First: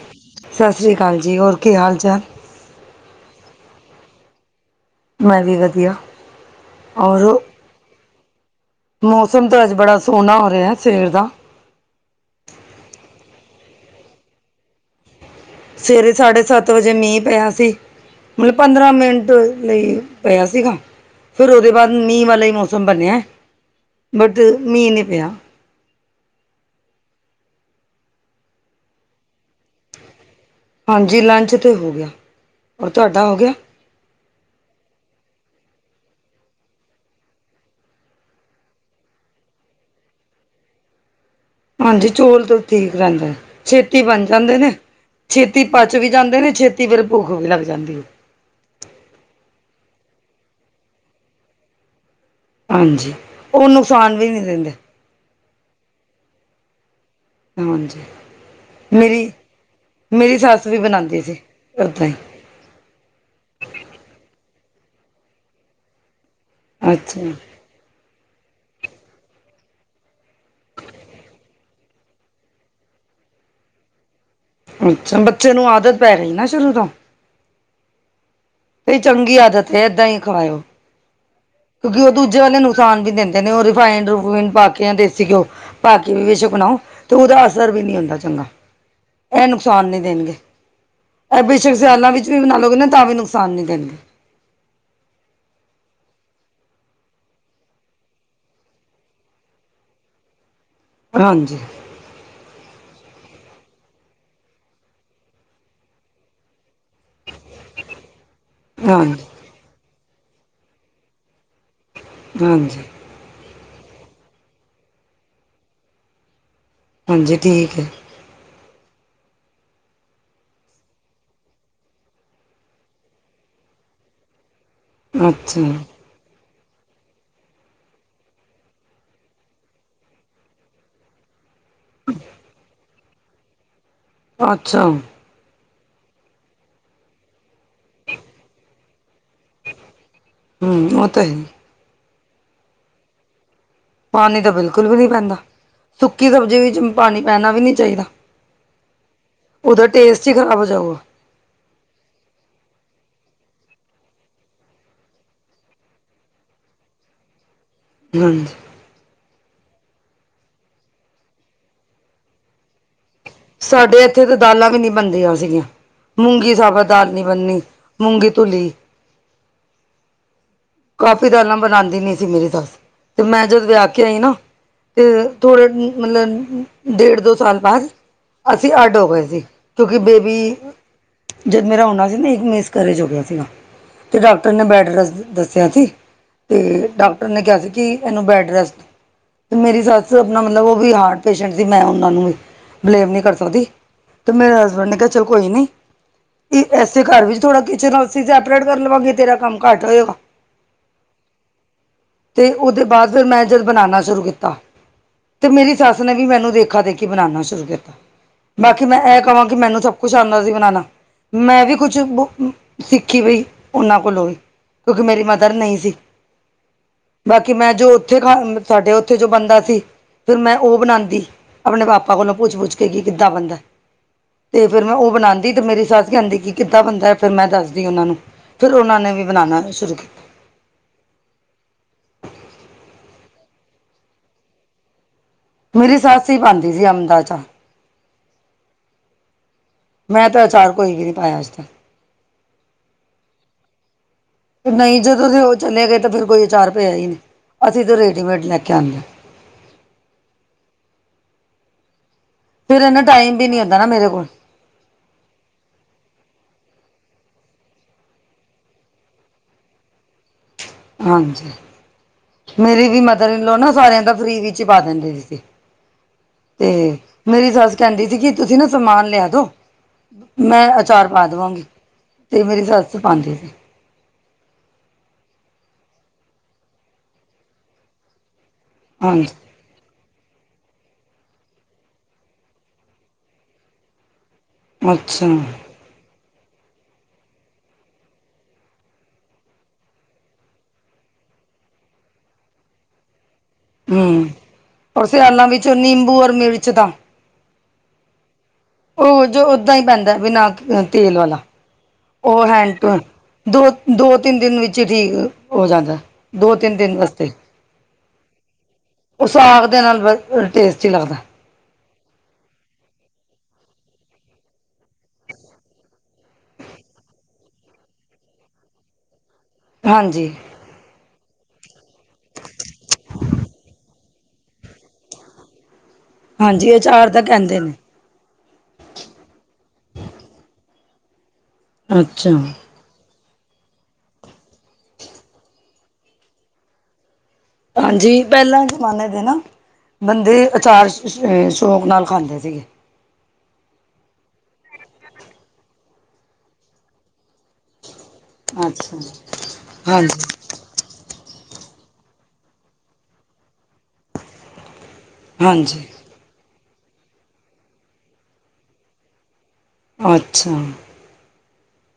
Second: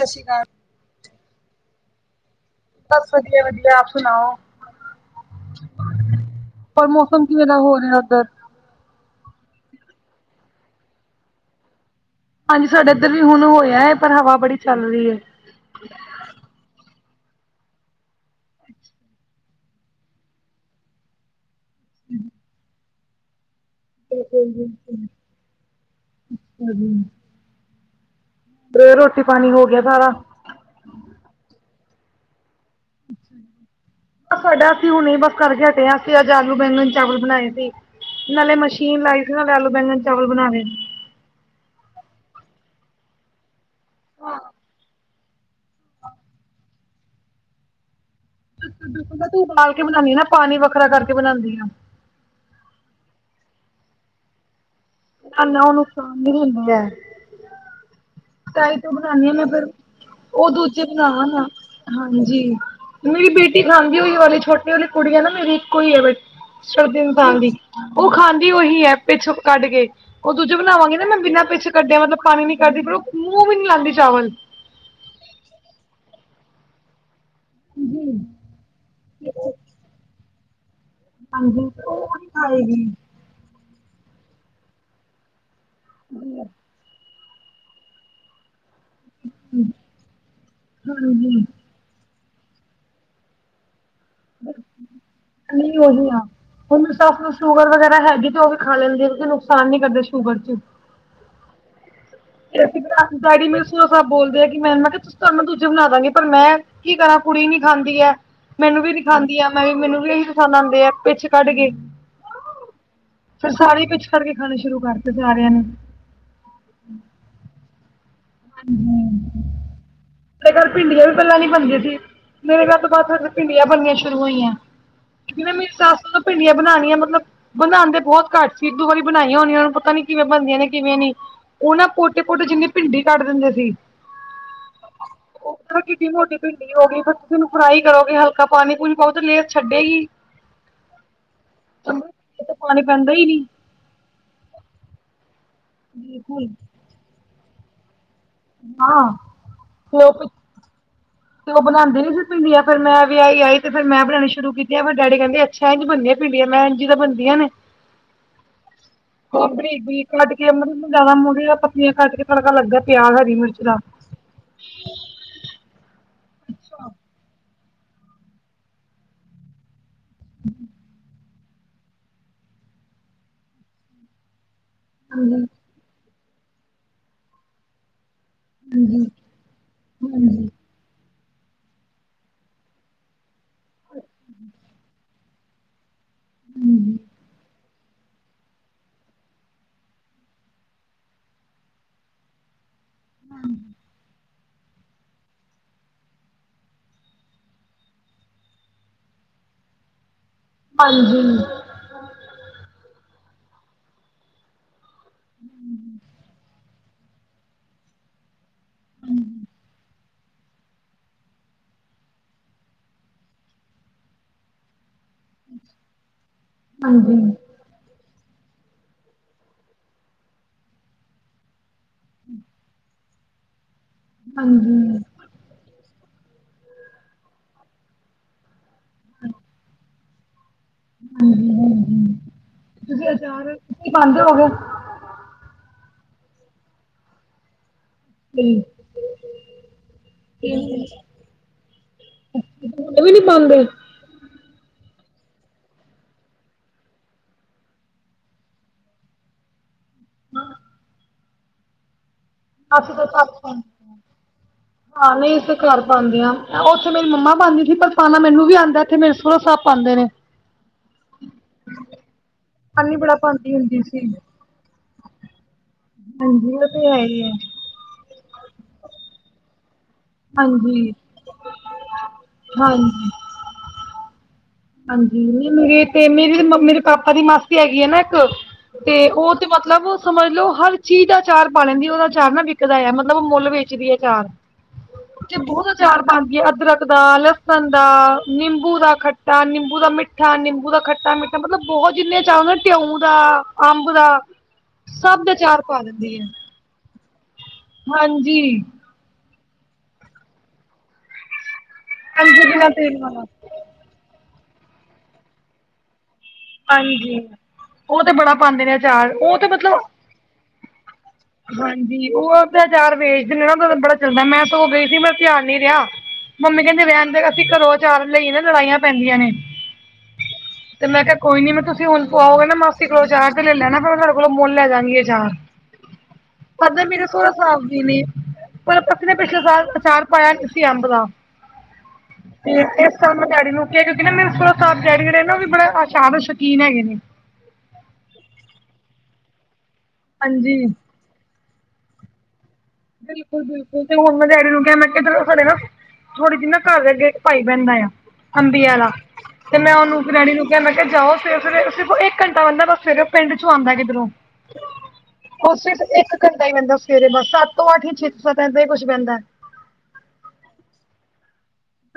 ਸਤਿ ਸ਼੍ਰੀ ਅਕਾਲ ਸਤਿ ਸ਼੍ਰੀ ਅਕਾਲ ਜੀ ਹੋਰ ਕੀ ਹਾਲ ਚਾਲ ਬਸ ਵਧੀਆ- ਵਧੀਆ ਆਪ ਸੁਣਾਓ। ਮੈਂ ਵੀ ਵਧੀਆ ਪਰ ਔਰ ਮੌਸਮ ਕਿਵੇਂ ਦਾ ਹੋ ਰਿਹਾ ਉੱਧਰ? ਮੌਸਮ ਤਾਂ ਅੱਜ ਬੜਾ ਸੋਹਣਾ ਹੋ ਰਿਹਾ ਅੱਜ ਸਵੇਰ ਦਾ। ਹਾਂਜੀ ਸਾਡਾ ਇੱਧਰ ਵੀ ਹੁਣ ਹੋਇਆ ਹੈ। ਪਰ ਹਵਾ ਬੜੀ ਚੱਲ ਰਹੀ ਹੈ। ਸਵੇਰੇ ਸਾਢੇ ਸੱਤ ਵਜੇ ਮੀਂਹ ਪਿਆ ਸੀ। ਮਤਲਬ ਪੰਦਰਾਂ ਮਿੰਟ ਲਈ ਪਿਆ ਸੀਗਾ ਫੇਰ ਉਹਦੇ ਬਾਅਦ ਮੀਂਹ ਵਾਲਾ ਹੀ ਮੌਸਮ ਬਣਿਆ ਬਟ ਅੱਛਾ ਜੀ ਮੀਂਹ ਨਹੀਂ ਪਿਆ ਰੋਟੀ ਪਾਣੀ ਹੋ ਗਿਆ ਸਾਰਾ। ਹਾਂਜੀ ਲੰਚ ਤੇ ਹੋ ਗਿਆ ਔਰ ਤੁਹਾਡਾ ਹੋ ਗਿਆ। ਸਾਡਾ ਅਸੀਂ ਹੁਣੇ ਹੀ ਬਸ ਕਰਕੇ ਹਟਏ ਸੀ ਅੱਜ ਆਲੂ ਬੈਂਗਣ ਚਾਵਲ ਬਣਾਏ ਸੀ। ਨਾਲੇ ਮਸ਼ੀਨ ਲਾਈ ਸੀ ਨਾਲੇ ਆਲੂ ਬੈਗਣ ਚਾਵਲ ਬਣਾ ਲ ਹਾਂਜੀ ਚੌਲ ਤੇ ਠੀਕ ਰਹਿੰਦਾ ਛੇਤੀ ਬਣ ਜਾਂਦੇ ਨੇ ਛੇਤੀ ਪਚ ਵੀ ਜਾਂਦੇ ਨੇ ਛੇਤੀ ਫੇਰ ਭੁੱਖ ਵੀ ਲੱਗ ਜਾਂਦੀ ਹੈ ਮੈਂ ਉਬਾਲ ਕੇ ਬਣਾਉਂਦੀ ਆ ਨਾ ਪਾਣੀ ਵੱਖਰਾ ਕਰਕੇ ਬਣਾਉਂਦੀ ਆ ਹਾਂਜੀ ਉਹ ਨੁਕਸਾਨ ਵੀ ਨਹੀ ਦਿੰਦੇ। ਨਾ ਉਹ ਨੁਕਸਾਨ ਨ ਹੁੰਦੀ ਹੈ। ਹਾਂਜੀ। ਤਾਹੀਂ ਤੋਂ ਬਣਾਨਣੀ ਮੇਰੀ ਹਾਂ ਮੈਂ ਫੇਰ ਮੇਰੀ ਉਹ ਸੱਸ ਵੀ ਦੂਜੇ ਬਣਾ ਬਣਾਉਂਦੀ ਸੀ ਨਾ ਓਦਾਂ ਹੀ ਹਾਂਜੀ ਮੇਰੀ ਬੇਟੀ ਖਾਂਦੀ ਹੋਈ ਛੋਟੀ ਵਾਲੀ ਕੁੜੀ ਆ ਨਾ ਮੇਰੀ ਇੱਕ ਹੋਈ ਹੈ ਸਰਦੀ ਨ ਅੱਛਾ ਖਾਨਦੀ ਉਹ ਖਾਂਦੀ ਉਹੀ ਹੈ ਪਿੱਛੋਂ ਕੱਢ ਕੇ ਉਹ ਦੂਜੇ ਬਣਾਵਾਂਗੀ ਨਾ ਮੈਂ ਬਿਨਾਂ ਪਿੱਛੇ ਕੱਢਿਆ ਮਤਲਬ ਪਾਣੀ ਨ ਕੱਢਦੀ ਪਰ ਉਹ ਮੂੰਹ ਵੀ ਨੀ ਲਾਉਦੀ ਚਾਵਲ ਅੱਛਾ, ਬੱਚੇ ਨੂੰ ਆਦਤ ਪੈ ਗਈ ਨਾ ਸ਼ੁਰੂ ਤੋਂ ਜੀ ਇਹ ਚੰਗੀ ਆਦਤ ਇਦਾ ਹੀ ਖਾਓ। ਹਾਂਜੀ ਕਿਉਂਕਿ ਉਹ ਦੂਜੇ ਵਾਲੇ ਆਏਗੀ ਨੁਕਸਾਨ ਵੀ ਦਿੰਦੇ- ਕਹਿੰਦੇ ਉਹ ਰਿਫਾਈਡ ਪਾ ਕੇ ਜਾਂ ਦੇਸੀ ਘਿਓ ਪਾ ਕੇ ਵੀਚ ਬਣਾਓ ਤੇ ਉਹਦਾ ਅਸਰ ਵੀ ਨਹੀਂ ਹੁੰਦਾ ਚੰਗਾ। ਇਹ ਨੁਕਸਾਨ ਨਹੀਂ ਦੇਣਗੇ ਹਾਂਜੀ ਇਹ ਸਿਆਲਾਂ ਵਿੱਚ ਵੀ ਬਣਾ ਲਓਗੇ ਨਾ ਤਾਂ ਵੀ ਨੁਕਸਾਨ ਨੀ ਦੇਣਗੇ ਨਹੀਂ ਉਹੀ ਆ ਮੇਰੀ ਸੱਸ ਨੂੰ ਸ਼ੂਗਰ ਵਗੈਰਾ ਹੈਗੀ ਤੇ ਉਹ ਵੀ ਖਾ ਲੈਂਦੇ ਨੁਕਸਾਨ ਨੀ ਕਰਦੇ ਸ਼ੂਗਰ ਚ ਹਾਂਜੀ। ਡੈਡੀ ਮੇਰੇ ਬੋਲਦੇ ਆ ਕਿ ਮੈਂ ਕਿਹਾ ਤੁਹਾਨੂੰ ਨਾਲ ਦੂਜੇ ਬਣਾ ਦਾਂਗੇ ਪਰ ਮੈਂ ਕੀ ਕਰਾਂ ਕੁੜੀ ਨੀ ਖਾਂਦੀ ਹੈ। ਮੈਨੂੰ ਵੀ ਨੀ ਹਾਂਜੀ ਖਾਂਦੀ ਹੈ। ਮੈਂ ਵੀ ਮੈਨੂੰ ਵੀ ਇਹੀ ਪਸੰਦ ਆਉਂਦੇ ਆ ਪਿੱਛ ਕੱਢ ਕੇ ਹਮ ਫਿਰ ਸਾਰੇ ਪਿੱਛ ਖੜ ਕੇ ਖਾਣੇ ਸ਼ੁਰੂ ਕਰਤੇ ਸਾਰਿਆਂ ਨੇ। ਹਾਂਜੀ ਠੀਕ ਹੈ। ਹਮ ਮੇਰੇ ਘਰ ਭਿੰਡੀਆਂ ਵੀ ਪਹਿਲਾਂ ਨੀ ਬਣਦੀਆਂ ਸੀ। ਮੇਰੇ ਘਰ ਤੋਂ ਬਾਅਦ ਫੇਰ ਭਿੰਡੀਆਂ ਬਣਨੀਆਂ ਸ਼ੁਰੂ ਹੋਈਆਂ। ਨਾ ਅੱਛਾ ਮੇਰੀ ਸੱਸ ਨੇ ਭਿੰਡੀਆਂ ਬਣਾਉਣੀਆਂ ਮਤਲਬ ਬਣਾਉਂਦੇ ਬਹੁਤ ਘੱਟ ਸੀ ਇੱਕ ਦੋ ਵਾਰੀ ਬਣਾਈਆਂ ਹੋਣ ਉਹਨਾਂ ਨੂੰ ਪਤਾ ਨੀ ਕਿਵੇਂ ਬਣਦੀਆਂ ਨੇ ਕਿਵੇਂ ਨੀ ਉਹ ਨਾ ਪੋਟੇ- ਪੋਟੇ ਜਿੰਨੇ ਭਿੰਡੀ ਕੱਢ ਦਿੰਦੇ ਸੀ। ਅੱਛਾ ਉਹ ਕਿਡੀ ਮੋਡੀ ਭਿੰਡੀ ਹੋ ਗਈ ਪਰ ਤੁਸੀਂ ਉਹਨੂੰ ਫਰਾਈ ਕਰੋਗੇ ਹਲਕਾ ਪਾਣੀ ਪੂਰੀ ਬਹੁਤ ਨੇਰ ਛੱਡੇ ਹੀ ਹਮ ਉਹ ਤਾਂ ਹੀ ਤੇ ਪਾਣੀ ਪੈਂਦਾ ਹੀ ਨੀ ਪਾਣੀ ਤਾਂ ਬਿਲਕੁਲ ਵੀ ਨਹੀਂ ਪੈਂਦਾ ਸੁੱਕੀ ਬਿਲਕੁਲ ਸਬਜ਼ੀ ਵਿੱਚ ਪਾਣੀ ਪੈਣਾ ਵੀ ਨਹੀਂ ਚਾਹੀਦਾ ਹਾਂ ਉਹਦਾ ਤੇ ਉਹ ਟੇਸਟ ਹੀ ਖ਼ਰਾਬ ਹੋ ਜਾਊਗਾ ਤੇ ਉਹ ਬਣਾਉਂਦੀ ਨਹੀਂ ਸੀ ਪੀਂਦੀਆ ਫਿਰ ਮੈਂ ਵੀ ਵਿਹਾਇ ਆਈ ਤੇ ਫਿਰ ਮੈਂ ਬਉਣੀ ਸ਼ੁਰੂ ਕੀਤੀ ਆ ਫਿਰ ਡੈਡੀ ਕਹਿੰਦੀ ਸ਼ਹਿਦ ਬਣਦੀਆਂ ਪਿੰਡੀਆਂ ਮੈਂਣ ਜੀ ਤਾਂ ਬਣਦੀਆਂ ਨੇ, ਹਾਂਜੀ, ਬਰੀਕ ਬਰੀਕ ਕੱਟ ਕੇ ਮਤਲਬ, ਜਿਆਦਾ ਮੁ ਪਤੀਆਂ ਕੱਟ ਕੇ ਤੜਕਾ ਲੱਗਾ ਪਿਆ ਹਰੀ ਮਿਰਜ। ਸਾਡੇ ਇੱਥੇ ਤਾਂ ਦਾਲਾਂ ਵੀ ਨੀ ਬਣਦੀਆਂ ਸੀਗੀਆਂ, ਮੂੰਗੀ ਸਾਬਤ ਦਾਲ ਨੀ ਬਣਦੀ। ਮੂੰਗੀ ਤੁਲੀ ਹਮ ਕਾਫੀ ਦਾਲਾਂ ਬਣਾਉਂਦੀ ਨੀ ਸੀ। ਮੇਰੀ ਸੱਸ ਤੇ ਮੈਂ ਜਦੋਂ ਵਿਆਹ ਕੇ ਆਈ ਨਾ ਤੇ ਥੋੜਾ ਮਤਲਬ ਡੇਢ ਦੋ ਸਾਲ ਬਾਅਦ ਅਸੀਂ ਅੱਡ ਹੋ ਗਏ ਸੀ। ਕਿਉਂਕਿ ਬੇਬੀ ਜਦ ਮੇਰਾ ਹੋਣਾ ਸੀ। ਨਾ ਇੱਕ ਮਿਸ ਕਰੇਜ ਹੋ ਗਿਆ ਸੀਗਾ। ਤੇ ਡਾਕਟਰ ਨੇ ਬੈਡ ਰੈਸਟ ਦੱਸਿਆ ਸੀ ਅਤੇ ਡਾਕਟਰ ਨੇ ਕਿਹਾ ਸੀ ਕਿ ਇਹਨੂੰ ਬੈਡ ਰੈਸਟ ਤੇ ਮੇਰੀ ਸੱਸ ਆਪਣਾ ਮਤਲਬ ਉਹ ਵੀ ਹਾਰਟ ਪੇਸ਼ੈਂਟ ਸੀ। ਮੈਂ ਉਹਨਾਂ ਨੂੰ ਵੀ ਬਲੇਮ ਨਹੀਂ ਕਰ ਸਕਦੀ ਅਤੇ ਮੇਰੇ ਹਸਬੈਂਡ ਨੇ ਕਿਹਾ ਚਲ ਕੋਈ ਨਹੀਂ ਇਸੇ ਘਰ ਵਿੱਚ ਥੋੜ੍ਹਾ ਕਿਚਨ ਅਸੀਂ ਸੈਪਰੇਟ ਕਰ ਲਵਾਂਗੇ ਤੇਰਾ ਕੰਮ ਘੱਟ ਹੋਏਗਾ। ਹਾਂਜੀ, ਅਤੇ ਉਹਦੇ ਬਾਅਦ ਫਿਰ ਮੈਂ ਜਦੋਂ ਬਣਾਉਣਾ ਸ਼ੁਰੂ ਕੀਤਾ। ਤੇ ਮੇਰੀ ਸੱਸ ਨੇ ਵੀ ਮੈਨੂੰ ਦੇਖਾ-ਦੇਖੀ ਬਣਾਉਣਾ ਸ਼ੁਰੂ ਕੀਤਾ, ਬਾਕੀ ਮੈਂ ਇਹ ਕਹਾਂ ਕਿ ਮੈਨੂੰ ਤਾਂ ਕੁਛ ਆਉਂਦਾ ਸੀ ਬਣਾਉਣਾ, ਮੈਂ ਵੀ ਕੁਛ ਸਿੱਖੀ ਪਈ ਉਹਨਾਂ ਕੋਲੋਂ ਵੀ ਕਿਉਂਕਿ ਮੇਰੀ ਮਦਰ ਨਹੀਂ ਸੀ। ਹਾਂਜੀ, ਕਿ ਮੈਂ ਜੋ ਉੱਥੇ ਖਾ ਸਾਡੇ ਉੱਥੇ ਜੋ ਬੰਦਾ ਸੀ, ਫਿਰ ਮੈਂ ਉਹ ਬਣਾਉਦੀ। ਆਪਣੇ ਪਾਪਾ ਕੋਲੋਂ ਪੁੱਛ-ਪੁੱਛ ਕੇ ਕੀ ਕਿੱਦਾਂ ਬਣਦੀ, ਹਾਂਜੀ ਤੇ ਫੇਰ ਮੈਂ ਹਾਂਜੀ ਉਹ ਬਣਾਉਂਦੀ ਤੇ ਮੇਰੀ ਸੱਸ ਕ ਆਂਦੀ ਕਿ ਕਿੱਦਾਂ ਬੰਨਦਾ ਹੈ, ਫਿਰ ਮੈਂ ਦੱਸਦੀ ਉਹਨਾਂ ਨੂੰ ਫਿਰ ਉਹਨਾਂ ਨੇ ਵੀ ਬਣਾਉਣਾ ਸ਼ੁਰੂ ਕੀਤਾ। ਹਾਂਜੀ ਹੂੰ, ਤੁਸੀਂ ਅਚਾਰ ਤੁਸੀ ਪਾਾਦੇ ਹੋਗੇ। ਮੇਰੀ ਸੱਸ ਹੀ ਪਾਉਂਦੀ ਸੀ ਅੰਬ ਦਾ ਅਚਾਰ, [unintelligible] ਮੈਂ ਤਾਂ ਅਚਾਰ ਕੋਈ ਵੀ ਨਹੀਂ ਪਾਇਆ ਅੱਜ ਤੱਕ ਵੀ ਨੀ ਪਾਦੇ, ਨਹੀਂ ਜਦੋਂ ਉਹ ਚਲੇ ਗਏ, ਤਾਂ ਫੇਰ ਕੋਈ ਆਚਾਰ ਪਇਆ ਹੀ ਨਹੀਂ, ਅਸੀਂ ਤਾਂ ਰੇਡੀਮੇਡ ਲੈ ਕੇ ਆਨੇ ਆ, [unintelligible] ਫਿਰ ਅਸੀਂ ਇਹਨੂੰ ਤਾਂ ਟਾਈਮ ਘੱਟ ਵੀ ਨੀ ਪਾਂਦੇ ਹੁੰਦਾ ਨਾ ਮੇਰੇ ਕੋਲ ਹਾਂ ਨਹੀਂ ਤੇ ਘਰ ਪਾਉਂਦੇ ਆ, ਉੱਥੇ ਮੇਰੀ ਮੰਮਾ ਪਾਉਂਦੀ ਸੀ, ਪਰ ਪਾਣਾ ਮੈਨੂੰ ਵੀ ਆਦਾ ਇਥੇ ਮੇਰੇ ਸੋਂਰਾ ਸਾਹਿਬ ਪਾਉਂਦੇ ਨੇ, [unintelligible] ਹਾਂਜੀ ਮੇਰੀ ਨਾਨੀ ਵੀ ਬੜਾ ਮਦਰ ਇਨ ਪਾਉਂਦੀ ਲੋ ਨਾ ਹੁੰਦੀ ਸੀ ਸਾਰਿਆਂ ਦਾ ਫਰੀ ਵਿੱਚ ਪਾ ਦਿੰਦੇ ਸੀ। ਹਾਂਜੀ ਉਹ ਤੇ ਹੈ ਹੀ ਹੈ ਮੇਰੀ ਸੱਸ ਕਹਿੰਦੀ ਸੀ, ਕਿ ਤੁਸੀਂ ਨਾ ਸਮਾਨ ਲਿਆ ਦੋ। ਮੈਂ ਹਾਂਜੀ ਅਚਾਰ ਪਾ ਦੇਵਾਂਗੀ, ਤੇ ਮੇਰੀ ਸੱਸ ਹਾਂਜੀ ਪਾਉਂਦੀ ਸੀ। ਹਾਂਜੀ ਮੇਰੇ ਤੇ ਮੇਰੀ ਮੇਰੇ ਪਾਪਾ ਦੀ ਮਾਸੀ ਹੈਗੀ, ਆ ਨਾ ਇੱਕ ਤੇ ਹਾਂਜੀ ਉਹ ਤੇ ਮਤਲਬ, ਸਮਝ ਲਓ ਹਰ ਚੀਜ਼ ਦਾ ਚਾਰ ਪਾ ਲੈਂਦੀ ਉਹਦਾ ਚਾਰ ਨਾ ਵਿਕਦਾ ਹੈ, ਮਤਲਬ ਮੁੱਲ ਵੇਚਦੀ ਹੈ ਅਚਾਰ ਅੱਛਾ ਤੇ ਬਹੁਤ ਉਚਾਰ ਪਾਦੀ ਆ ਅਦਰਕ ਦਾ, ਲਸਣ ਦਾ ਨਿੰਬੂ ਦਾ ਤਾਂ ਨਿੰਬੂ ਦਾ ਮਿੱਠਾ, ਨਿੰਬੂ ਦਾ, ਖੱਟਾ ਮਿੱਠਾ, ਮਤਲਬ ਬਹੁਤ ਜਿੰਨੇ ਚਾਰ ਨਾ ਘਿਓ ਦਾ। ਅੰਬ ਦਾ ਹਮ ਔਰ ਸਭ ਦੇ ਸਿਆਲਾਂ ਚਾਰ ਵਿੱਚ ਪਾ ਨਿੰਬੂ ਦਿੰਦੀ ਹੈ। ਔਰ ਮਿਰਚ ਦਾ, ਹਾਂਜੀ, ਉਹ ਜੋ ਓਦਾਂ ਹੀ ਪੈਂਦਾ ਬਿਨਾ ਤੇਲ ਵਾਲਾ ਉਹ ਹਾਂਜੀ ਬਿਨਾਂ ਹੈਂਡ ਟੂ ਤੇਲ ਹੈ। ਵਾਲਾ ਦੋ-ਦੋ ਤਿੰਨ ਦਿਨ ਵਿੱਚ ਹੀ ਠੀਕ ਹੋ ਜਾਂਦਾ, ਦੋ ਤਿੰਨ ਦਿਨ ਬਸ ਹਾਂਜੀ ਉਹ ਤੇ ਬੜਾ ਪਾਉਂਦੇ ਨੇ ਅਚਾਰ ਉਸ ਉਹ ਤੇ ਸਾਗ ਮਤਲਬ ਦੇ ਨਾਲ ਟੇਸਟੀ ਲੱਗਦਾ। ਹਾਂਜੀ ਉਹ ਅਭਿਆਚਾਰ ਵੇਚਦੇ ਨੇ ਨਾ ਬੜਾ ਚੱਲਦਾ, ਮੈਂ ਤਾਂ ਉਹ ਗਈ ਸੀ, ਧਿਆਨ ਨੀ ਰਿਹਾ। ਮੰਮੀ ਕਹਿੰਦੇ ਰਹਿਣ ਦੋ ਅਸੀਂ ਘਰੋਂ ਅਚਾਰ ਲਈ ਨਾ ਲੜਾਈਆਂ ਪੈਂਦੀਆਂ ਨੇ, ਹਾਂਜੀ, ਤੇ ਮੈਂ ਕਿਹਾ, ਕੋਈ ਨੀ ਮੈਂ ਤੁਸੀਂ ਹੁਣ ਕਓਗੇ, ਨਾ ਮਾਸੀ ਕੋਲੋਂ ਅਚਾਰ ਤੇ ਲੈ ਲੈਣਾ ਫਿਰ ਮੈਂ ਤੁਹਾਡੇ ਮੁੱਲ ਲੈ ਜਾਗੀ ਅਚਾਰ ਹਾਂਜੀ ਪੱਦਾ ਮੇਰਾ ਅਚਾਰ ਤਾਂ ਸਹਰਾ ਕਹਿੰਦੇ ਸਾਫ਼ ਵੀ ਨੇ, ਪਰ ਪੱਖੇ ਨੇ ਪਿਛਲੇ ਸਾਲ ਅਚਾਰ ਪਾਇਆ ਨ ਅੰਬ ਦਾ ਅੱਛਾ ਤੇ ਇਹ, ਸ ਕੈੜ ਨੂੰ ਕਿਆ, ਕਿਉਂਕਿ ਨਾ ਮੇਰੇ ਸੈੜ ਜਿਹੜੇ ਨਾ ਉਹ ਵੀ ਬੜੇ ਆਸ਼ਾਨ ਸ਼ੌਕੀਨ ਹੈਗੇ ਨੇ, ਹਾਂਜੀ ਪਹਿਲਾਂ ਜ਼ਮਾਨੇ ਦੇ ਨਾ ਬੰਦੇ ਹਾਂਜੀ। ਅਚਾਰ ਸ਼ੌਂਕ ਨਾਲ ਖਾਂਦੇ ਸੀਗੇ। ਬਿਲਕੁਲ, ਬਿਲਕੁਲ ਤੇ ਹੁਣ ਮੈਂ ਡੈਡੀ ਨੂੰ ਕਿਹਾ, ਮੈਂ ਕਿੱਧਰੋਂ ਸਾਡੇ ਨਾ ਥੋੜੀ ਜੀ ਨਾ ਘਰ ਲਾਗੇ। ਭਾਈ ਬਹਿੰਦਾ ਆ ਅੰਬੀਆਂ ਦਾ ਅੱਛਾ। ਤੇ ਮੈਂ ਉਹਨੂੰ ਡੇਡੀ ਹਾਂਜੀ, ਨੂੰ ਮੈਂ ਕਿਹਾ ਜਾਓ ਫਿਰ, ਫਿਰ ਇੱਕ ਘੰਟਾ ਬੰਦਾ ਬਸ ਫਿਰ ਉਹ ਪਿੰਡ ਚੋਂ ਆਉਂਦਾ ਕਿਧਰੋਂ, ਉਹ ਸਿਰਫ ਹਾਂਜੀ ਇੱਕ ਘੰਟਾ ਹੀ ਹੂੰਦਾ, ਸਵੇਰੇ ਬਸ ਸੱਤ ਤੋਂ ਅੱਠ ਛੇ ਤੋਂ ਸੱਤ ਈ ਹੀ ਕੁਛ ਪਹਿੰਦਾ। ਅੱਛਾ,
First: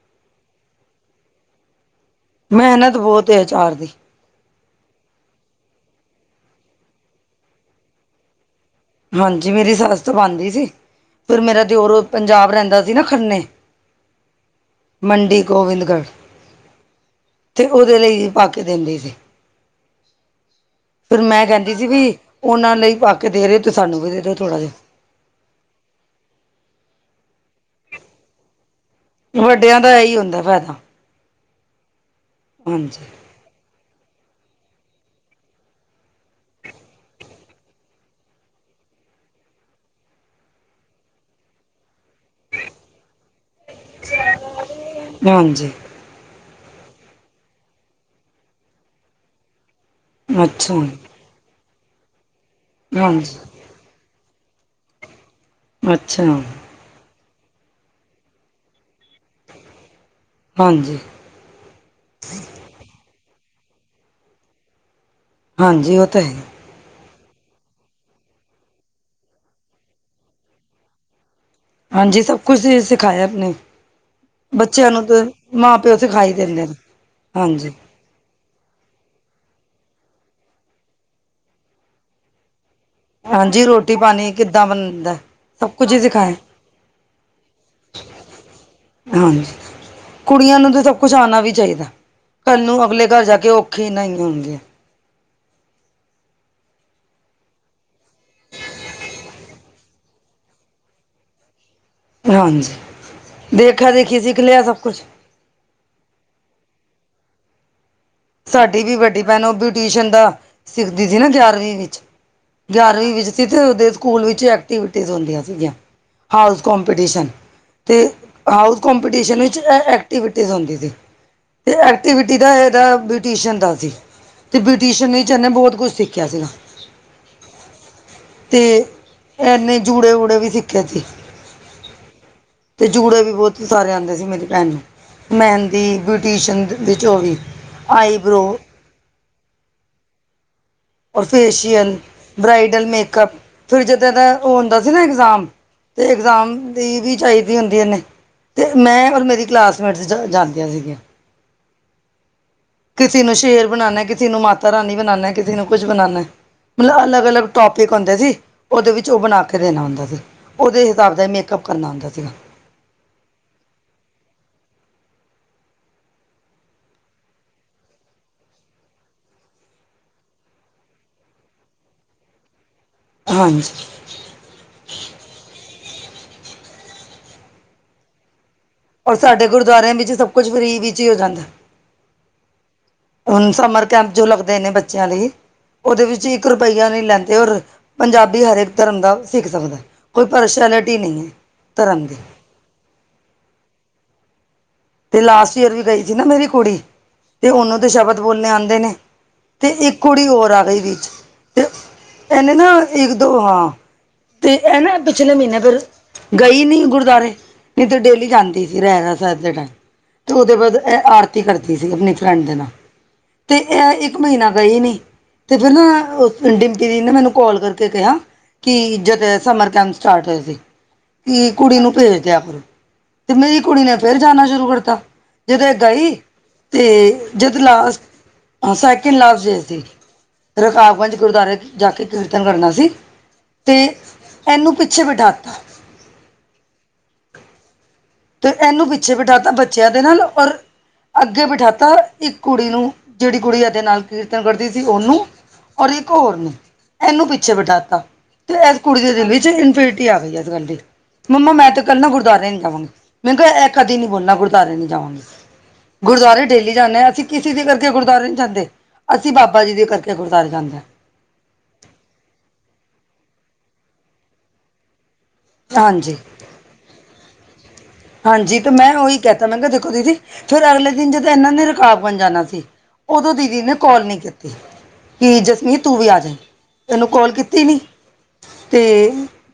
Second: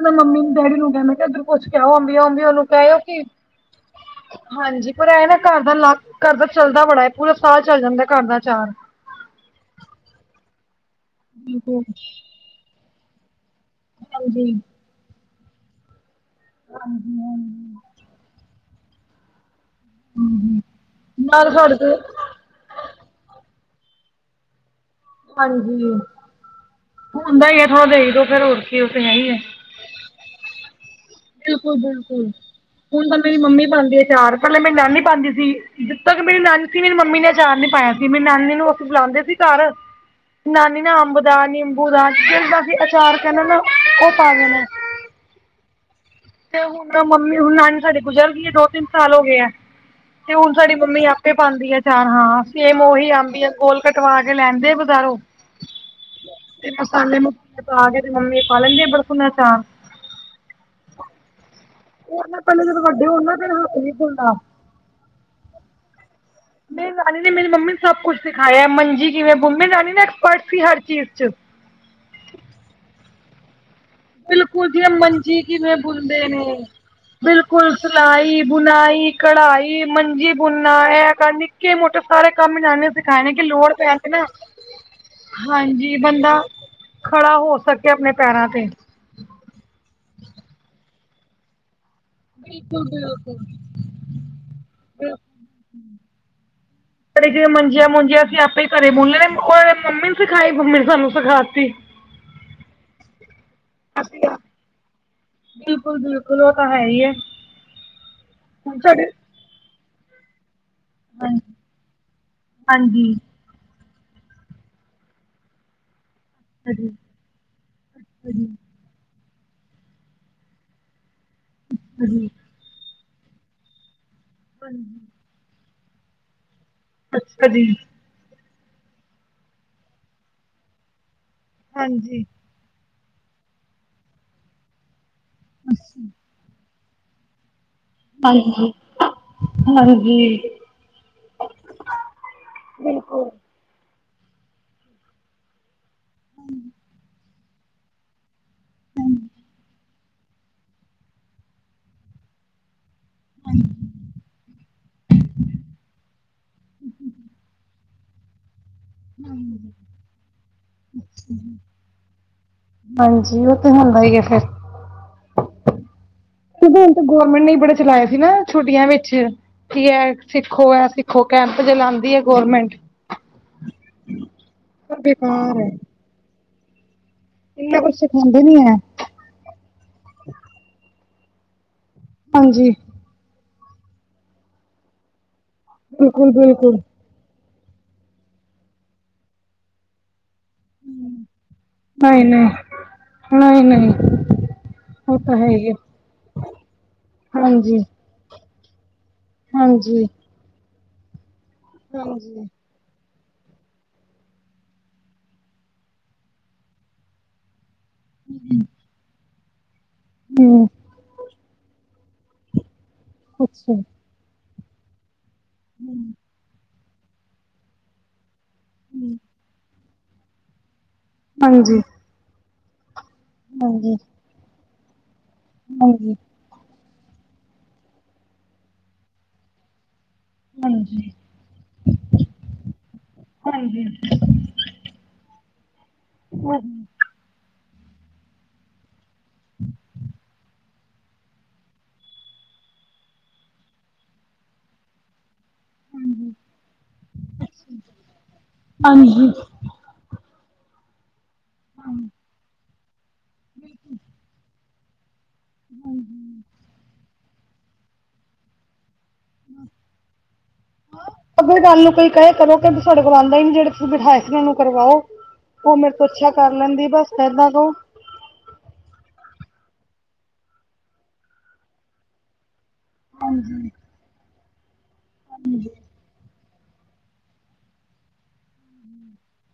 ਮੈਂ ਮੰਮੀ ਨੂੰ ਡੈਡੀ ਨੂੰ ਕਹਿ ਮੈਂ ਕਿਹਾ, ਇੱਧਰ ਕੁੱਛ ਕਹਿ ਅਬੀ ਅਬੀ ਉਹਨੂੰ ਕਹਿਓ ਮਿਹਨਤ ਕਿ ਬਹੁਤ ਏ ਅਚਾਰ ਦੀ। ਹਾਂਜੀ ਪਰ ਇਹ ਨਾ ਘਰ ਦਾ ਲਾ ਘਰ ਦਾ ਚੱਲਦਾ ਬੜਾ ਹੈ, ਪੂਰਾ ਸਾਲ ਚੱਲ ਜਾਂਦਾ ਘਰ ਦਾ ਚਾਰ ਹਾਂਜੀ ਮੇਰੀ ਸੱਸ ਬਣਦੀ ਸੀ, ਫਿਰ ਮੇਰਾ ਬਿਲਕੁਲ ਦਿਓਰ ਪੰਜਾਬ ਰਹਿੰਦਾ ਸੀ ਨਾ ਖੰਨੇ। ਹਾਂਜੀ ਮੰਡੀ ਗੋਵਿੰਦਗੜ੍ਹ, ਹਾਂਜੀ, ਤੇ ਉਹਦੇ ਲਈ ਵੀ ਪਾ ਕੇ ਦਿੰਦੀ ਆ। [unintelligible] ਫਿਰ ਮੈਂ ਨਾਲ ਕਹਿੰਦੀ ਸਾਡੇ ਸੀ ਕੋਲ ਵੀ, ਉਹਨਾਂ ਲਈ ਪਾ ਕੇ ਦੇ ਰਹੇ ਹੋ ਤੁੂੰ ਸਾਨੂੰ ਵੀ ਦੇ ਦਿਓ ਥੋੜ੍ਹਾ ਜਿਹਾ। ਹਾਂਜੀ ਹੁੰਦਾ ਹੀ ਹੈ, ਥੋੜਾ ਦੇਖ ਦੋ ਫੇਰ ਹੋਰ ਕੀ ਉਥੇ ਹੈ ਹੀ। ਜਿਹਾ। ਵੱਡਿਆਂ ਦਾ ਇਹੀ ਹੁੰਦਾ ਫੈਦਾ। ਬਿਲਕੁਲ, ਬਿਲਕੁਲ ਹਾਂਜੀ, ਹੁਣ ਤਾਂ ਮੇਰੀ ਮੰਮੀ ਪਾਉਂਦੀ ਆ ਚਾਰ ਪਹਿਲੇ ਮੇਰੀ ਨਾਨੀ ਪਾਉਂਦੀ ਸੀ। ਜਿੱਦੋਂ ਕਿ ਮੇਰੀ ਨਾਨੀ ਸੀ, ਮੇਰੀ ਮੰਮੀ ਨੇ ਅਚਾਰ ਨੀ ਪਾਇਆ ਸੀ ਮੇਰੀ ਨਾਨੀ ਨੂੰ ਅਸੀਂ ਬੁਲਾਉਂਦੇ ਸੀ ਘਰ ਨਾਨੀ ਨੇ ਅੰਬ ਦਾ ਨਿੰਬੂ ਦਾ ਜਿਦਾ ਵੀ ਅਚਾਰ ਕਹਦਾ ਨਾ ਉਹ ਪਾ ਦੇਣਾ। [unintelligible] ਤੇ ਹੁਣ ਮੰਮੀ ਹੁਣ ਨਾਨੀ ਸਾਡੀ ਗੁਜ਼ਰ ਗਈ ਹੈ, ਦੋ ਤਿੰਨ ਸਾਲ ਹੋ ਗਏ ਆ ਤੇ ਹੁਣ ਅੱਛਾ, ਸਾਡੀ ਮੰਮੀ ਆਪ। ਪਾਉਂਦੀ ਆ ਚਾਰ ਹਾਂ, ਸੇਮ ਉਹੀ ਅੰਬ ਹਾਂਜੀ, ਕੋੋਲ ਕਟਵਾ ਕੇ ਲੈਂਦੇ ਆ ਬਜ਼ਾਰੋਂ, ਅੱਛਾ, ਤੇ ਮਸਾਲੇ ਮਸੇ ਪਾ ਕੇ, ਤੇ ਮੰਮੀ ਪਾ ਲੈਂਦੇ ਬੜਕੁਨਾ ਚਾਰ ਹਾਂਜੀ ਪਹਿਲੇ ਜਦੋਂ ਵੱਡੇ ਹੋਣ ਨਾ ਫਿਰ ਬੁਲਣਾ, ਹਾਂਜੀ ਉਹ ਤਾਂ ਹੈ, ਮੇਰੀ ਨਾਨੀ ਨੇ ਮੇਰੀ ਮੰਮੀ ਨੂੰ ਸਭ ਕੁੱਛ ਸਿਖਾਇਆ, ਮੰਜੀ ਕਿਵੇਂ ਬ ਮੇਰੀ ਨਾਨੀ ਨੇ ਐਕਸਪਰਟ ਸੀ ਹਰ ਚੀਜ਼ ਚ ਹਾਂਜੀ ਸਭ ਕੁਛ ਸਿਖਾਇਆ ਆਪ ਨੇ, ਬਿਲਕੁਲ ਜੀ ਮੰਜੀ ਕਿਵੇਂ ਪਿਓ ਬੋਲਦੇ ਸਿਖਾਈ ਨੇ ਦਿੰਦੇ ਹਾਂਜੀ ਬਿਲਕੁਲ ਸਿਲਾਈ ਬੁਣਾਈ ਕਢਾਈ ਮੰਜੀ ਬੁਨਾ ਕਰ, ਨਿੱਕੇ ਮੋਟੇ ਸਾਰੇ ਕੰਮ ਜਾਂਦੇ ਹੁੰ ਖਾਣੇ ਕੀ ਹਾਂਜੀ ਲੋੜ ਰੋਟੀ ਪਿਆ ਕੇ ਨਾ, ਪਾਣੀ ਕਿੱਦਾਂ ਬਣਦਾ ਸਭ ਕੁਝ ਹਾਂਜੀ ਹੀ ਬੰਦਾ ਸਿਖਾਇਆ ਖੜਾ ਹੋ ਸਕੇ, ਆਪਣੇ ਪੈਰਾਂ ਤੇ ਹਾਂਜੀ ਕੁੜੀਆਂ ਨੂੰ ਤਾਂ ਸਭ ਕੁਛ ਆਣਾ ਵੀ ਚਾਹੀਦਾ। ਕੱਲ ਨੂੰ ਬਿਲਕੁਲ ਅਗਲੇ ਘਰ ਜਾ ਕੇ ਬਿਲਕੁਲ ਔਖੀ ਨਾਈ ਆਂਦੀ। ਘਰੇ ਜ ਮੰਜੀਆਂ, ਮੁਜੀਆਂ ਅਸੀਂ ਆਪੇ ਹੀ ਘਰੇ ਬੋਲਿਆ ਨੇ ਮੰਮੀ ਨੇ ਸਿਖਾਈ ਮੰਮੀ ਨੇ ਸਾਨੂੰ ਸਿਖਾ ਦਿੱਤੀ। ਹਾਂਜੀ, ਦੇਖਾ ਦੇਖੀ ਸਿੱਖ ਲਿਆ ਸਭ ਕੁਛ ਬਿਲਕੁਲ-ਬਿਲਕੁਲ ਉਹ ਤਾਂ ਹੈ ਹੀ ਹੈ। ਹੁਣ ਸਾਡੀ ਵੀ ਸਾਡੇ ਵੱਡੀ ਭੈਣ ਬਿਊਟੀਸ਼ਨ ਦਾ ਸਿੱਖਦੀ ਸੀ ਨਾ ਗਿਆਰਵੀਂ ਵਿੱਚ, ਗਿਆਰਵੀਂ ਹਾਂਜੀ ਹਾਂਜੀ ਵਿੱਚ ਸਿੱਧ ਦੇ ਸਕੂਲ ਵਿੱਚ ਐਕਟੀਵਿਟੀਜ ਹੁੰਦੀਆਂ ਸੀਗੀਆਂ। ਹਾਊਸ ਕੰਪੀਟੀਸ਼ਨ ਅਤੇ ਹਾਂਜੀ ਹਾਊਜ਼ ਕਪੀਟੀਸ਼ਨ ਵਿੱਚ ਐਕਟੀਵਿਟੀਜ਼ ਹੁੰਦੀ ਸੀ, ਅਤੇ ਹਾਂਜੀ ਐਕਟੀਵਿਟੀ ਦਾ ਇਹਦਾ ਬ੍ਰਿਟੀਸ਼ਨ ਦਾ ਸੀ, ਅਤੇ ਹਾਂਜੀ ਬ੍ਰਿਟੀਸ਼ਨ ਹੀਨੇ ਬਹੁਤ ਕੁਛ ਸਿੱਖਿਆ ਸੀਗਾ। ਅੱਛਾ ਜੀ। ਅਤੇ ਇਨੇ ਜੂੜੇ-ਵੂੜੇ ਵੀ ਸਿੱਖੇ ਸੀ। ਹਾਂਜੀ। ਤੇ ਜੂੜੇ ਵੀ ਬਹੁਤ ਸਾਰੇ ਆਂਦੇ ਸੀ ਮੇਰੀ ਭੈਣ ਨੂੰ ਮਹਿੰਦੀ, ਬਿਊਟੀ ਵਿੱਚ ਵੀ ਆਈਬ੍ਰੋ ਹਾਂਜੀ-ਹਾਂਜੀ। ਔਰ ਫੇਸ਼ੀਅਲ, ਬਰਾਈਡਲ ਮੇਕਅੱਪ ਫਿਰ ਜਿੱਦਾਂ, ਦਾ ਉਹ ਹੁੰਦਾ ਸੀ ਨਾ ਇਗਜ਼ਾਮ ਅਤੇ ਇਗਜ਼ਾਮ ਦੀ ਵੀ ਚਾਹੀਦੀ ਹੁੰਦੀ ਹਨੇ। ਅਤੇ ਮੈਂ ਔਰ ਮੇਰੀ ਕਲਾਸਮੇਟਸ ਜਾ ਜਾਂਦੀਆਂ ਸੀਗੀਆਂ। ਕਿਸੇ ਨੂੰ ਸ਼ੇਰ ਬਣਾਣਾ ਕਿਸੇ ਨੂੰ ਮਾਤਾ ਤਰ੍ਹਾਂ ਨੀ ਬਣਾਨਣਾ ਕਿਸੇ ਨੂੰ ਕੁਝ ਬਣਾਉਣਾ, ਮਤਲਬ ਅਲੱਗ ਅਲੱਗ ਟੋਪਿਕ ਹੁੰਦੇ ਸੀ। ਉਹਦੇ ਵਿੱਚ ਉਹ ਬਣਾ ਕੇ ਦੇਣਾ ਹੁੰਦਾ ਸੀ, ਉਹਦੇ ਹਿਸਾਬ ਦਾ ਇਹ ਮੇਕਅਪ ਕਰਨਾ ਹੁੰਦਾ ਸੀਗਾ। ਹਾਂਜੀ, ਉਹ ਤੇ ਹੁੰਦਾ ਹੀ ਆ ਫੇਰ ਕਿਉਂਕ ਹੁਣ ਤਾਂ ਗੌਰਮੈਂਟ ਨੇ ਈ ਬੜੇ ਚਲਾਏ ਸੀ ਨਾ ਛੁੱਟੀਆਂ ਵਿੱਚ ਕੀ ਐ ਸਿੱਖੋ ਐ ਸਿੱਖੋ ਕੈਂਪ ਚਲਾਉਂਦੀ ਐ ਗੋਰਮੈਂਟ ਹਾਂਜੀ। ਓ ਬੇਕਾਰ ਆ ਇੰਨਾ ਕੁਛ ਸਿਖਾਂਦੇ ਨੀ ਐ। ਔਰ ਸਾਡੇ ਗੁਰਦੁਵਾਰਿਆਂ ਵਿੱਚ ਸਭ ਕੁਛ ਫ੍ਰਰੀ ਵਿੱਚ ਹੀ ਹੋ ਜਾਂਦਾ। ਹਾਂਜੀ। ਹੁਣ ਸਮਰ ਕੈਂਪ ਜੋ ਲੱਗਦੇ ਨੇ ਬੱਚਿਆਂ ਲਈ, ਉਹਦੇ ਵਿੱਚ ਬਿਲਕੁਲ ਇੱਕ ਬਿਲਕੁਲ ਰੁਪਈਆ ਨਹੀਂ ਲੈਂਦੇ। ਔਰ ਪੰਜਾਬੀ ਹਰੇਕ ਧਰਮ ਦਾ ਸਿੱਖ ਸਕਦਾ। ਕੋਈ ਪਰਸ਼ੈਲਿਟੀ ਨੀ ਐ। ਨਹੀਂ-ਨਹੀਂ, ਨਹੀਂ ਨਹੀਂ, ਉਹ ਤੇ ਤਾਂ ਹੈ ਲਾਸਟ ਹੀ ਈਅਰ ਹੈ ਵੀ ਗਈ ਸੀ ਨਾ ਮੇਰੀ ਕੁੜੀ, ਤੇ ਹਾਂਜੀ ਉਹਨੂੰ ਤੇ ਸ਼ਬਦ ਬੋਲਣੇ ਆਂਦੇ ਨੇ। ਤੇ ਇੱਕ ਹਾਂਜੀ ਕੁੜੀ ਹੋਰ ਆ ਗਈ ਵਿੱਚ, ਤੇ ਹਾਂਜੀ ਇਹਨੇ ਨਾ ਇੱਕ-ਦੋ ਹਾਂ ਤੇ ਇਹ ਨਾ ਪਿਛਲੇ ਮਹੀਨੇ ਫਿਰ ਗਈ ਨੀ ਗੁਰਦੁਆਰੇ ਨਹੀਂ, ਤਾਂ ਡੇਲੀ ਜਾਂਦੀ ਸੀ। ਰਹਿ ਰਾ ਸਾਹਬ ਦੇ ਟਾਈਮ ਤੇ ਉਹਦੇ ਹਮ ਬਾਅਦ ਇਹ ਆਰਤੀ ਕਰਦੀ ਸੀ। ਆਪਣੀ ਫਰੈਂਡ ਦੇ ਨਾਲ ਤੇ ਅੱਛਾ ਇਹ ਇੱਕ ਇੱਕ ਮਹੀਨਾ ਗਈ ਨੀ। ਤੇ ਫਿਰ ਨਾ ਉਸ ਡੀਪੀ ਦੀਦੀ ਨੇ ਮੈਨੂੰ ਕਾਲ ਕਰਕੇ ਕਿਹਾ ਕੀ ਜਦ ਸਮਰ ਕੈਂਪ ਸਟਾਰਟ ਹੋਏ ਸੀ। ਕਿ ਹਾਂਜੀ ਕੁੜੀ ਨੂੰ ਭੇਜਦੇ ਕਰੋ ਤੇ ਮੇਰੀ ਕੁੜੀ ਹਾਂਜੀ ਨੇ ਫੇਰ ਜਾਣਾ ਸ਼ੁਰੂ ਕਰਤਾ। ਜਦੋਂ ਐ ਹਾਂਜੀ ਗਈ ਤੇ ਜਦੋਂ ਲਾਸਟ ਸੈਕਿੰਡ ਲਾਸਟ ਗਏ ਸੀ। ਹਾਂਜੀ ਰਕਾਵਗੰਜ ਗੁਰਦੁਆਰੇ ਦੀ ਜਾ ਕੇ ਕੀਰਤਨ ਕਰਨਾ ਸੀ। ਤੇ ਹਾਂਜੀ ਇਹਨੂੰ ਪਿੱਛੇ ਬੈਠਾਤਾ। [unintelligible] ਤੇ ਇਹਨੂੰ ਪਿੱਛੇ ਬਿਠਾਤਾ ਬੱਚਿਆਂ ਦੇ ਨਾਲ ਔਰ ਅੱਗੇ ਬਿਠਾਤਾ ਇੱਕ ਕੁੜੀ ਨੂੰ ਜਿਹੜੀ ਕੁੜੀ ਇਹਦੇ ਨਾਲ ਕੀਰਤਨ ਕਰਦੀ ਸੀ। ਉਹਨੂੰ ਔਰ ਇੱਕ ਹੋਰ ਨੂੰ, ਇਹਨੂੰ ਪਿੱਛੇ ਬਿਠਾਤਾ ਤੇ ਇਸ ਕੁੜੀ ਦੇ ਹਾਂਜੀ ਦਿੱਲੀ ਚ ਇਨਫੀ ਟੀ ਆ ਗਈ ਇਸ ਗੱਲ ਦੀ ਮੰਮਾ ਮੈਂ ਤੇ ਕੱਲ ਨਾ ਗੁਰਦਵਾਰੇ ਨੀ ਜਾਵਾਂਗੀ। ਮੈ ਕਿਹਾ ਇਹ ਕਦੀ ਨੀ ਬੋਲਣਾ ਗੁਰਦੁਆਰੇ ਨੀ ਜਾਵਾਂਗੀ। ਗੁਰਦੁਆਰੇ ਡੇਲੀ ਜਾਣਾ ਅਸੀਂ ਕਿਸੇ ਦੇ ਕਰਕੇ ਗੁਰਦੁਆਰੇ ਨੀ ਜਾਂਦੇ। ਅਸੀਂ ਬਾਬਾ ਜੀ ਦੇ ਕਰਕੇ ਗੁਰਦੁਆਰੇ ਜਾਂਦੇ ਆ। [unintelligible] ਗੱਲ ਨੂੰ ਕੋਈ ਕਹਿ ਕਰੋ ਕਿ ਸਾਡੇ ਕੋਲੋਂ ਆਂਦੇ ਨੀ ਜਿਹੜੇ ਤੁਸੀਂ ਬਿਠਾਏ ਸੀ ਉਹਨੂੰ ਕਰਵਾਓ। ਉਹ ਮੇਰੇ ਤੋਂ ਹਾਂਜੀ ਅੱਛਾ ਕਰ ਲੈਂਦੀ। ਬਸ ਇਦਾਂ ਕਹੋ ਹਾਂਜੀ, ਤੇ ਮੈਂ ਉਹੀ ਕਹਿਤਾ ਮੈਂ ਕਿਹਾ ਦੇਖੋ ਦੀਦੀ ਫੇਰ ਅਗਲੇ ਦਿਨ ਜਦੋਂ ਇਹਨਾਂ ਨੇ ਰਕਾਵ ਗੰਜ ਜਾਣਾ ਸੀ। ਉਦੋਂ ਦੀਦੀ ਨੇ ਕੋਲ ਨੀ ਕੀਤੀ। ਕਿ ਜਸਮੀਤ ਤੂੰ ਵੀ ਆ ਜੀ ਇਹਨੂੰ ਕੋਲ ਕੀਤੀ ਨੀ। ਤੇ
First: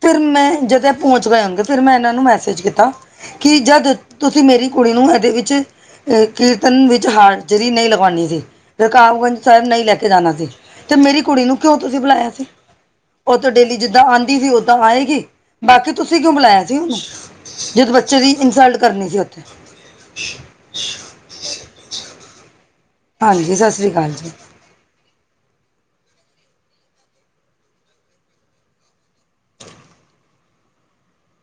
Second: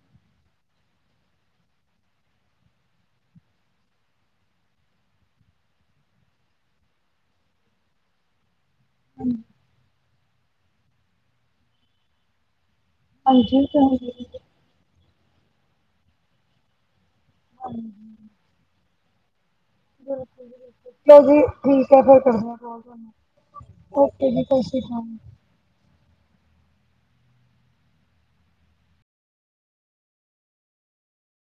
ਫਿਰ ਮੈਂ ਜਦੋਂ ਪਹੁੰਚ ਗਏ ਹੋਣਗੇ ਫਿਰ ਮੈਂ ਇਹਨਾਂ ਨੂੰ ਮੈਸੇਜ ਕੀਤਾ। ਕਿ ਜਦ ਤੁਸੀਂ ਮੇਰੀ ਕੁੜੀ ਨੂੰ ਇਹਦੇ ਵਿੱਚ ਕੀਰਤਨ ਵਿੱਚ ਹਾਜਰੀ ਨਹੀਂ ਲਗਾਣੀ ਸੀ। ਰਕਾਬਗੰਜ ਸਾਹਿਬ ਨਹੀਂ ਲੈ ਕੇ ਜਾਣਾ ਸੀ ਤੇ ਮੇਰੀ ਕੁੜੀ ਨੂੰ ਕਿਉਂ ਤੁਸੀਂ ਬੁਲਾਇਆ ਸੀ। ਉਹ ਤਾਂ ਹਾਂਜੀ ਡੇਲੀ ਜਿੱਦਾਂ ਹਾਂਜੀ ਆਂਦੀ ਸੀ, ਓਦਾਂ ਆਏਗੀ, ਬਾਕੀ ਤੁਸੀਂ ਕਿਉਂ ਬੁਲਾਇਆ ਸੀ ਉਹਨੂੰ? ਜਦੋਂ ਬੱਚੇ ਦੀ ਇਨਸਲਟ ਕਰਨੀ ਸੀ ਉੱਥੇ। ਠੀਕ ਐ ਜੀ, ਠੀਕ ਆ ਫੇਰ ਕਰਨੇ ਆ ਕੋਲ, ਹਾਂਜੀ ਸਤਿ ਸ੍ਰੀ ਅਕਾਲ ਓਕੇ ਜੀ ਸਾਸੀ ਕਾਲ।